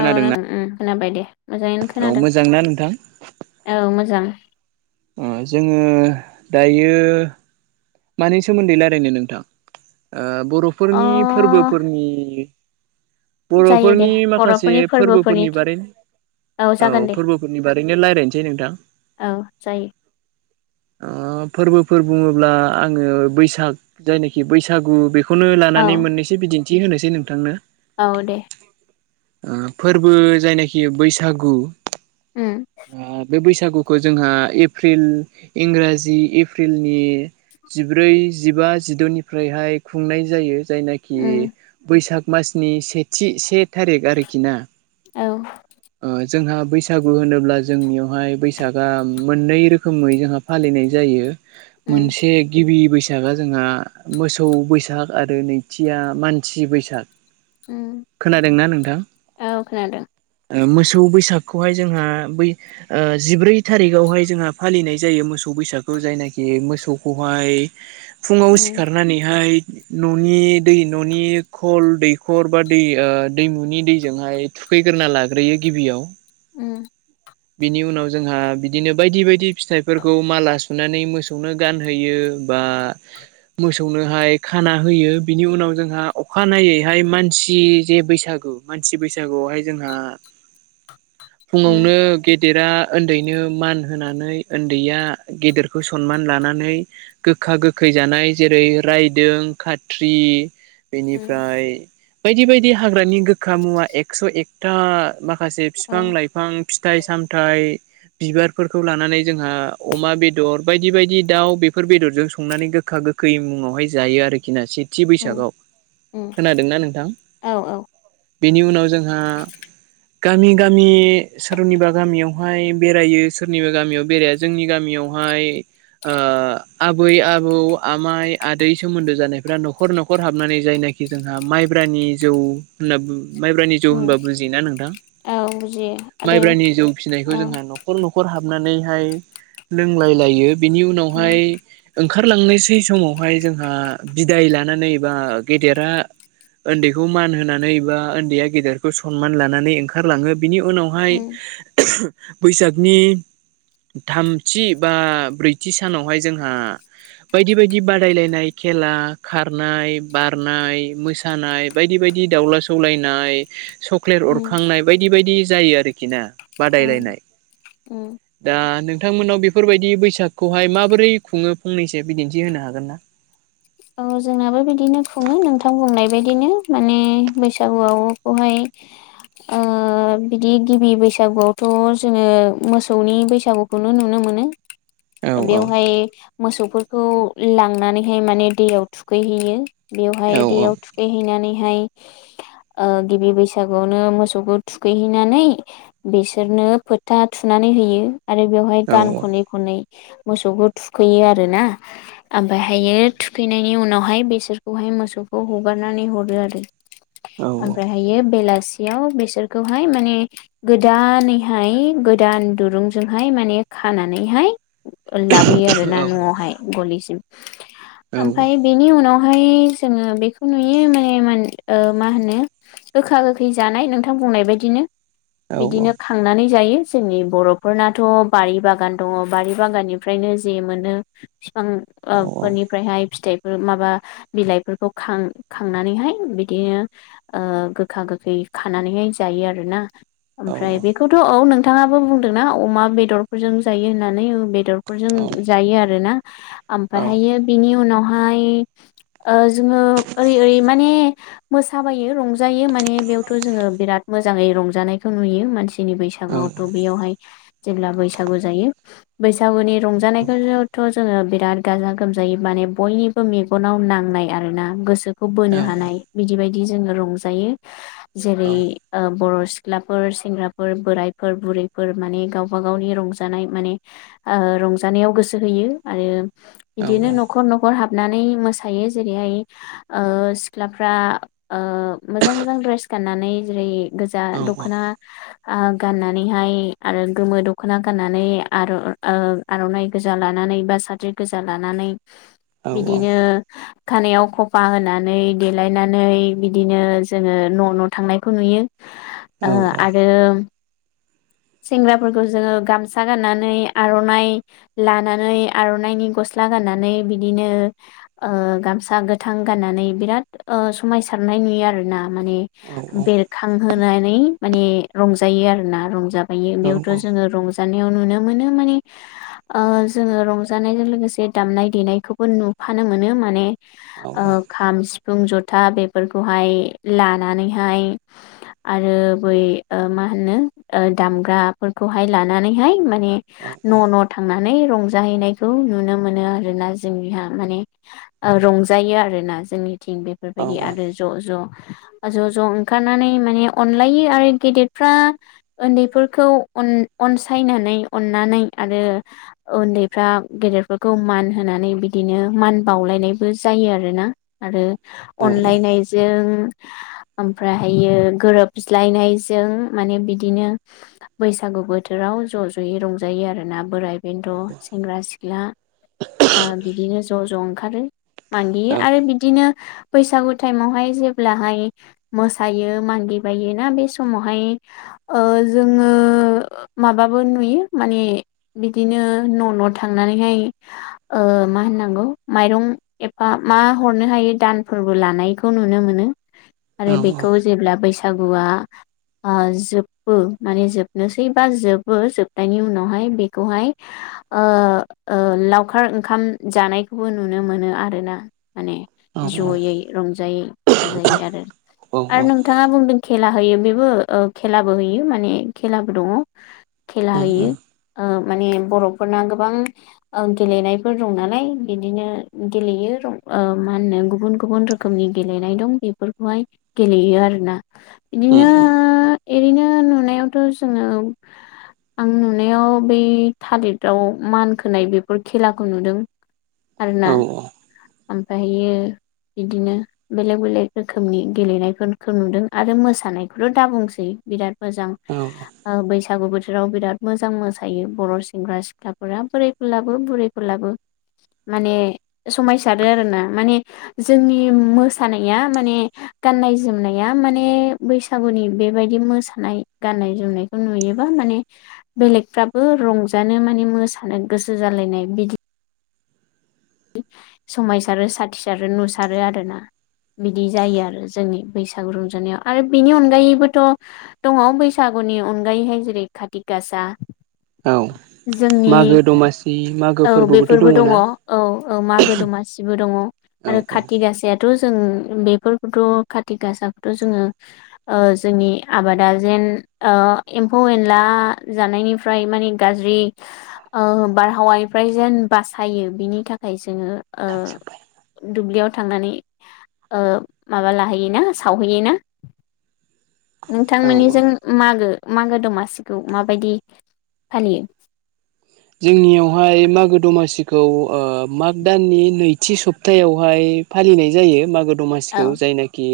औ खोनाबाय दे मोजाङैनो औ खोनादों मोजांना नोंथां औ मोजां। ओ जोङो दायो मानि सोमोन्दै रायलायनो नोंथां ओ अ बर'फोरनि फोरबोफोरनि जायो दे बर'फोरनि माखासे बर'फोरनि फोरबोफोरनि बारै औ जागोन दे फोरबोफोरनि बारैनो रायलायनोसै नोंथां। औ जायो ओ फोरबोफोर बुङोब्ला आङो बैसाग जायनोखि बैसागु बे खौनो लानानै औ मोननैसो बिदिन्थि होनोसै नोंथांनो औ दे ओ फोरबो जायनाखि बैसागु उम अ बे बैसागु बैसागुखौ जोंहा एप्रिल इंराजि एप्रिलनि जिब्रै जिबा जिदनिफ्रायहाय खुंनाय जायो जायनाखि उम बैसाग मासनि सेथि से थारिख आरोखि ना औ ओ जोंहा बैसागु होनोब्ला जोंनियावहाय बैसागा मोननै रोखोमै जोंहा फालिनाय जायो उम मोनसे गिबि बैसागा जोंहा मोसौ बैसाग आरो नैथिया मानसि बैसाग ओम खोनादोंना नोंथां? औ खोनादों। ओ मोसौ बैसागखौहाय जोंहा बै जिब्रै थारिखावहाय जोंहा फालिनाय जायो मोसौ बैसागखौ जायनाखि मोसौखौहाय फुङाव उम सिखारनानैहाय न'नि दै न'नि खल दैखर बा दै दैमुनि दैजोंहाय थुखैग्रोना लाग्रोयो गिबियाव ओम बिनि उनाव जोंहा बिदिनो बायदि बायदि फिथाइफोरखौ माला सुनानै मोसौनो गान होयो बा मोसौनोहाय खाना होयो बिनि उनाव जोंहा अखानायनायैहाय मानसि जे बैसागु औ मानसि बैसागुआवहाय जोंहा [inaudible] उम फुङावनो गेट गेदेरा उन्दैनो मान होनानै उन्दैया गेदेरखौ सनमान लानानै नै गोखा गोखै जानाय जेरै रायदों खात्रि उम बेनिफ्राय बायदि बायदि हाग्रानि गोखा मुवा एकस एकथा माखासे माखासे औ फिफां लाइफां फिथाइ सामथाइ बिबारफोरखौ लानानै जोंहा अमा बेदर बायदि बायदि दाउ बेफोर बेदरजों संनानै गोखा गोखै मुङावहाय जायो आरोखि ना सिद थि उम बैसागआव उम खोनादोंना नोंथां? औ औ बेनि उनाव जोंहा गामि गामि सोरनिबा गामियावहाय बेरायो सोरनिबा गामियाव बेराया जोंनि गामियाव याव हाय ओ आबै आबौ आमाइ आदै सोमोन्दो जानायफ्रा न'खर न'खर हाबनानै जायनाखि जोंहा माइ ब्रानि जौ होनना बो माइब्रानि जौ उम होनबा बुजियोना नोंथां? औ बुजियो आरो माइब्रानि जौ फिसिनायखौ औ जोंहा न'खर न'खर हाबनानै ओमफाय लोंलायलायो बिनि उम उनावहाय ओंखारलांनोसै समावहाय जोंहा बिदाय लानानै बा गेदेरा उन्दैखौ मान होनानै बा उन्दैया गेदेरखौ सनमान लानानै ओंखारलाङो। बिनि उनावहाय उम बैसागनि थाम थि बा ब्रैथि सानावहाय जोंहा बायदि बायदि बादायलायनाय खेला खारनाय बारनाय मोसानाय बायदि बायदि दि दाउला सौलायनाय सक्लेट उम अरखांनाय बायदि बायदि जायो आरोखि ना उम बादायलायनाय उम दा नोंथांमोनाव बेफोरबायदि बैसाग खौहाय माबोरै खुङो फंनैसो बिदिन्थि होनो हागोन ना? औ जोंनाबो बिदिनो खुङो नोंथां बुंनाय बायदिनो माने बैसागुआवखौहाय [inaudible] ओ बिदि गिबि बैसागुआवथ जोङो मोसौनि बैसागुखौनो नुनो मोनो। मोनो औ औ बेवहाय मोसौफोरखौ लांनानैहाय माने दैयाव थुखैहैयो। औ बेवहाय दैयाव थुखैहैनानैहाय ओ गिबि बैसागुआवनो मोसौखौ थुखैहैनानै बिसोरनो फोथा थुना नानै होयो। आरो बेवहाय औ गान खनै खनै मोसौखौ थुखैयो आरो ना ओमफ्रायहायो थुखैनायनि उनावहाय बेसोरखौहाय मोसौखौ हगारनानै हरो आरो। औ ओमफ्रायहायो बेलासियाव बेसोरखौहाय माने गोदानैहाय गो दान दुरुंजोंहाय माने खानानैहाय लाबोयो आरोना न'आवहाय गलिसिम। ओमफ्राय बेनि उनाव फ्राय जोङो बेखौ नुयो माने मोन ओ मा होनो गोखा गोखै जानाय नोंथां बुंनाय बायदिनो बिदिनो खांनानै जायो जोंनि बर'फोरनाथ' बारि बागान दङ बारि बागाननिफ्रायनो जे मोनो फि बिफां ओ फोरनि ओमफ्रायहाय फिथाइफोर माबा बिलाइफोरखौ खां-खांनानैहाय बिदिनो ओ गोखा गोखै खानानैहाय जायो आरोना ओमफ्राय बेखौथ' औ नों नोंथाङाबो बुंदों ना अमा बेदरफोरजों जायो होननानै ओं बेदरफोरजों जायो आरोना। ओमफ्रायहायो बिनि उनावहाय ओ जोङो ओरै ओरै माने मोसाबायो रंजायो माने बेयावथ' जोङो बिराद मोजाङै रंजानायखौ नुयो मानसिनि बैसागुआवथ' बेयावहाय जेब्ला बैसागु जायो। बैसागुनि रंजानायखौनोथ' जोङो बिराद गाजा गोमजा जायो माने बयनिबो मेगनाव नांनाय आरोना गोसोखौ बोनो हानाय बिदि बायदि जोङो रं जायो जेरै औ ओ बर' सिख्लाफोर सेंग्राफोर बोरायफोर बुरैफोर माने गावबा गावनि रंजानाय माने ओ रंजानायाव गोसो होयो आरो बिदिनो औ औ न'खर न'खर हाब हाबनानै मोसायो जेरैहाय ओ सिख्लाफ्रा ओ मोजां मोजां द्रेस गाननानै जेरै गोजा औ दख'ना आ गाननानैहाय आरो गोमो दख'ना गाननानै आर ओ आर'नाइ गोजा लानानै नानै बा साद्रि गोजा लानानै बिदिनो खानायाव खफा होनानै देलायनानै बिदिनो जोङो न' न' थांनायखौ नुयो। ओ आरो सेंग्राफोरखौ जोङो गामसा गाननानै आर'नाइ लानानै आर'नाइनि गस्ला स्ला गाननानै बिदिनो ओ गामसा गोथां गाननानै बिराद ओ समायसारनाय नुयो आरो ना माने बेरखांहोनानै माने रंजायो आरो ना रंजाबा यो बेयावथ' जोङो रंजा नायाव नुनो मोनो माने ओ जोङो रंजानायजों लोगोसे दामनाय देनायखौबो नु फानो मोनो माने ओ खाम सिफ फुं जथा बेफोरखौहाय लानानैहाय आरो बै ओ मा मा होनो ओ दामग्रा फोरखौहाय लानानैहाय माने न' न' थांना नै रंजाहैनायखौ नुनो मोनो आरोना जोंनिहा माने ओ रंजायो आरो ना जोंनि थिं बेफोरबायदि आरो ज' ज' ज' ज' ओंखारनानै माने अनलायो आरो गेदेरफ्रा उन्दैफोरखौ अन अनसायनानै अननानै आरो उन्दैफ्रा गेदे गेदेरफोरखौ मान होनानै बिदिनो मान बावलायनायबो जायो आरोना आरो अनलायनायजों ओमफ्राय हायो गोरोबज्लायनायजों माने बिदि बिदिनो बैसागु बोथोराव ज' ज'यै रंजायो आरोना बोराय बुरि बेन्थ' सेंग्रा सिख्ला ओ बिदिनो ज' ज' ओंखारो। मानियो आरो बिदिनो बैसागु टाइमावहाय जेब्लाहाय मोसायो मागि बायो ना बे समावहाय [inaudible] ओ जोङो ओ माबाबो नुयो माने बिदिनो न' न' थांनानै नैहाय ओ मा होननांगौ माइरं एफा मा हरनो हायो दानफोरबो ला नायखौ नुनो मोनो आरो बेखौ जेब्ला बैसागुआ ओ ज माने जोबनोसै बा जोबो जोबनायनि उनावहाय बेखौहाय ओ ओ लावखार ओंखाम जानायखौबो नुनो मोनो आरोना माने औ जयै रंजायै बाजायै आरो औ -आरो उम नोंथाङा बुंदों खेला होयो बेबो खेलाबो होयो माने खेलाबो दङ खेला हैयो उम ओ माने बर'फोरना गोबां गेलेनायफोर दं नालाय बिदिनो गेलेयो रं ओ मा होनो गुबुन- गुबुन रोखोमनि गेलेनाय दं बेफोरखौहाय गेलेयो आरोना उम बिदिनो एओरैनो नुनायावथ' जोङो आं नुनायाव बै थालिराव मान खोनाय बेफोर खेलाखौ नुदों आरोना ओमफाय बिदिनो बेलेक -बेलेक रोखोमनि गेलेनायफोरखौ नुदों आरो मोसानायखौथ' दाबुंसै बिराद मोजां औ ओ बैसागु बोथोराव बिराद मोजां मोसायो बर' सेंग्रा -सिख्लाफोरा बोरैखौ लाबो बुरैखौ लाबो माने समायसारो आरो ना माने जोंनि मोसानाया माने गाननाय जोमनाया माने बैसागुनि बेबायदि मो मोसानाय गाननाय जोमनायखौ नुयोबा माने बेलेगफ्राबो रंजानो माने मोसानो गोसो जालायनाय बिदि समायसारो साथिसारो नुसारो आरोना बिदि जायो आरो जोंनि बैसागु रंजानायाव आरो बिनि अनगायैबोथ' दङ बैसागु नि अनगायैहाय जेरै खाति गासा औ जोंनि मागो दमासि मागो औ फोरबोबोथ' बेफोरबो दङ ना औ मागो दमासिबो दङ औ आरो औ खाथि गासायाथ' जों बेफोरखौथ' कारतिक गासाखौथ' जोङो ओ जोंनि ओ आबादा जेन ओ एम्फौ -एनला जानायनिफ्राय माने गाज्रि ओ बारहावाया निफ्राय जेन बासायो बिनि थाखाय जोङो थांजोब्बाय ओ दुब्लियाव थांनानै ओ माबा लाहैयोना सावहैयो ना औ औ नोंथांमोननिजों मागो- मागो दमासिगखौ माबायदि फालियो जोंनियावहाय मागो दमासि औ माग दाननि नैथि सप्तायावहाय फालिनाय जायो मागो दमा औ दमासिखौ जायनाखि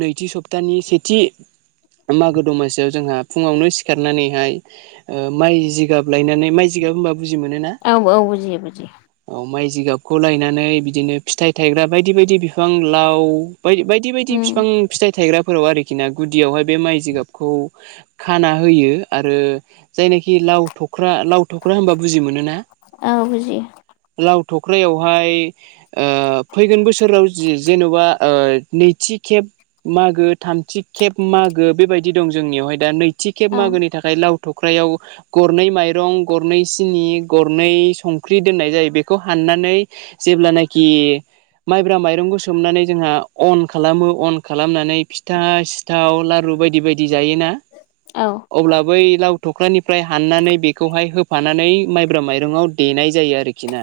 नैथि सप्तानि सेथि मागो दमासियाव जोंहा फुङावनो सिखारनानैहाय ओ माइ जिगाब लायनानै माइजिगाब होनबा बुजि मोनोना औ -औ बुजियो -बुजियो औ माइ जिगाबखौ लायनानै बिदिनो फिथाइ थायग्रा बायदि -बायदि बिफां लाव बाय बायदि -बायदि उम बिफां फिथाइ थायग्रा फोराव आरोखि ना गुदियावहाय बे माइ जिगाबखौ खाना होयो आरो जायनाखि लाव लाव थख्रा होनबा बुजि मोनोना औ बुजियो थख्रायावहाय ओ फैगोन बोसोराव जि जेन'बा ओ नैथि खेब मागो थामथि खेब मागो बेबायदि दं जोंनियावहाय दा नै थि खेब औ मागोनि थाखाय लाव थख्रायाव गरनै माइरं गरनै सिनि गरनै संख्रि दोननाय जायो बेखौ हाननानै जेब्लानाखि माइब्रा माइरंखौ सोमनानै जोंहा अन खालामो अन खालामनानै फिथा सिथाव लारु बायदि -बायदि जायोना औ अब्ला बै लाव थख्रानि फ्राय हाननानै बेखौहाय होफानानै माइब्रा माइरंआव देनाय जायो आरखि ना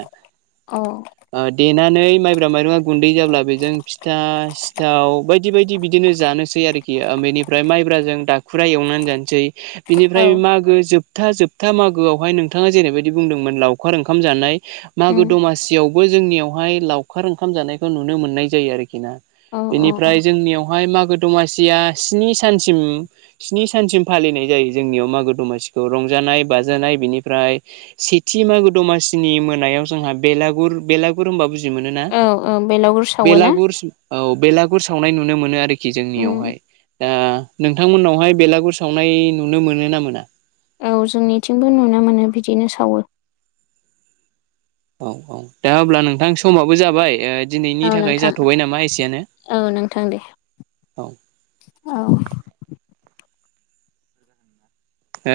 औ ओ देनानै माइब्रा माइरंआ गुन्दै जाब्ला बेजों फिथा स थाव बायदि- बायदि बिदिनो जानोसै आरखि बेनिफ्राय माइब्राजों दाखुरा एवनानै जानसै औ बिनिफ्राय मागो जोबथा -जोबथा मागोआवहाय नोंथाङा जेरैबायदि बुंदोंमोन लावखार ओंखाम जानाय मागो उम दमासियावबो जोंनियावहाय लावखार ओंखाम जानायखौ नुनो मोननाय जायो आरोख खिना औ औ औ बेनिफ्राय जोंनियावहाय मा गो दमासिया स्नि सानसिम स्नि सानसिम फालिनाय जायो जोंनियाव मागो दमासि खौ रंजानाय बाजानाय बेनिफ्राय सेथि मागो दमासिनि मोनायाव जोंहा बेलागुर बेलागुर होमबा बुजि जिमोनोना औ औ बेलागुर सावो ना बेलागुरस औ बेलागुर सावनाय नुनो मोनो आरो खि उम जोंनियावहाय दा नोंथांमोननावहाय बेलागुर सावनाय नुनो मोनो ना मोना औ जोंनिथिंबो नुनो मोनो बिदिनो सावो औ औ दा अब्ला नोंथां समाबो जाबाय ओ औ दिनैनि थाखाय नोंथां जाथ'बाय नामा एसेयानो औ नोंथां दे औ औ हो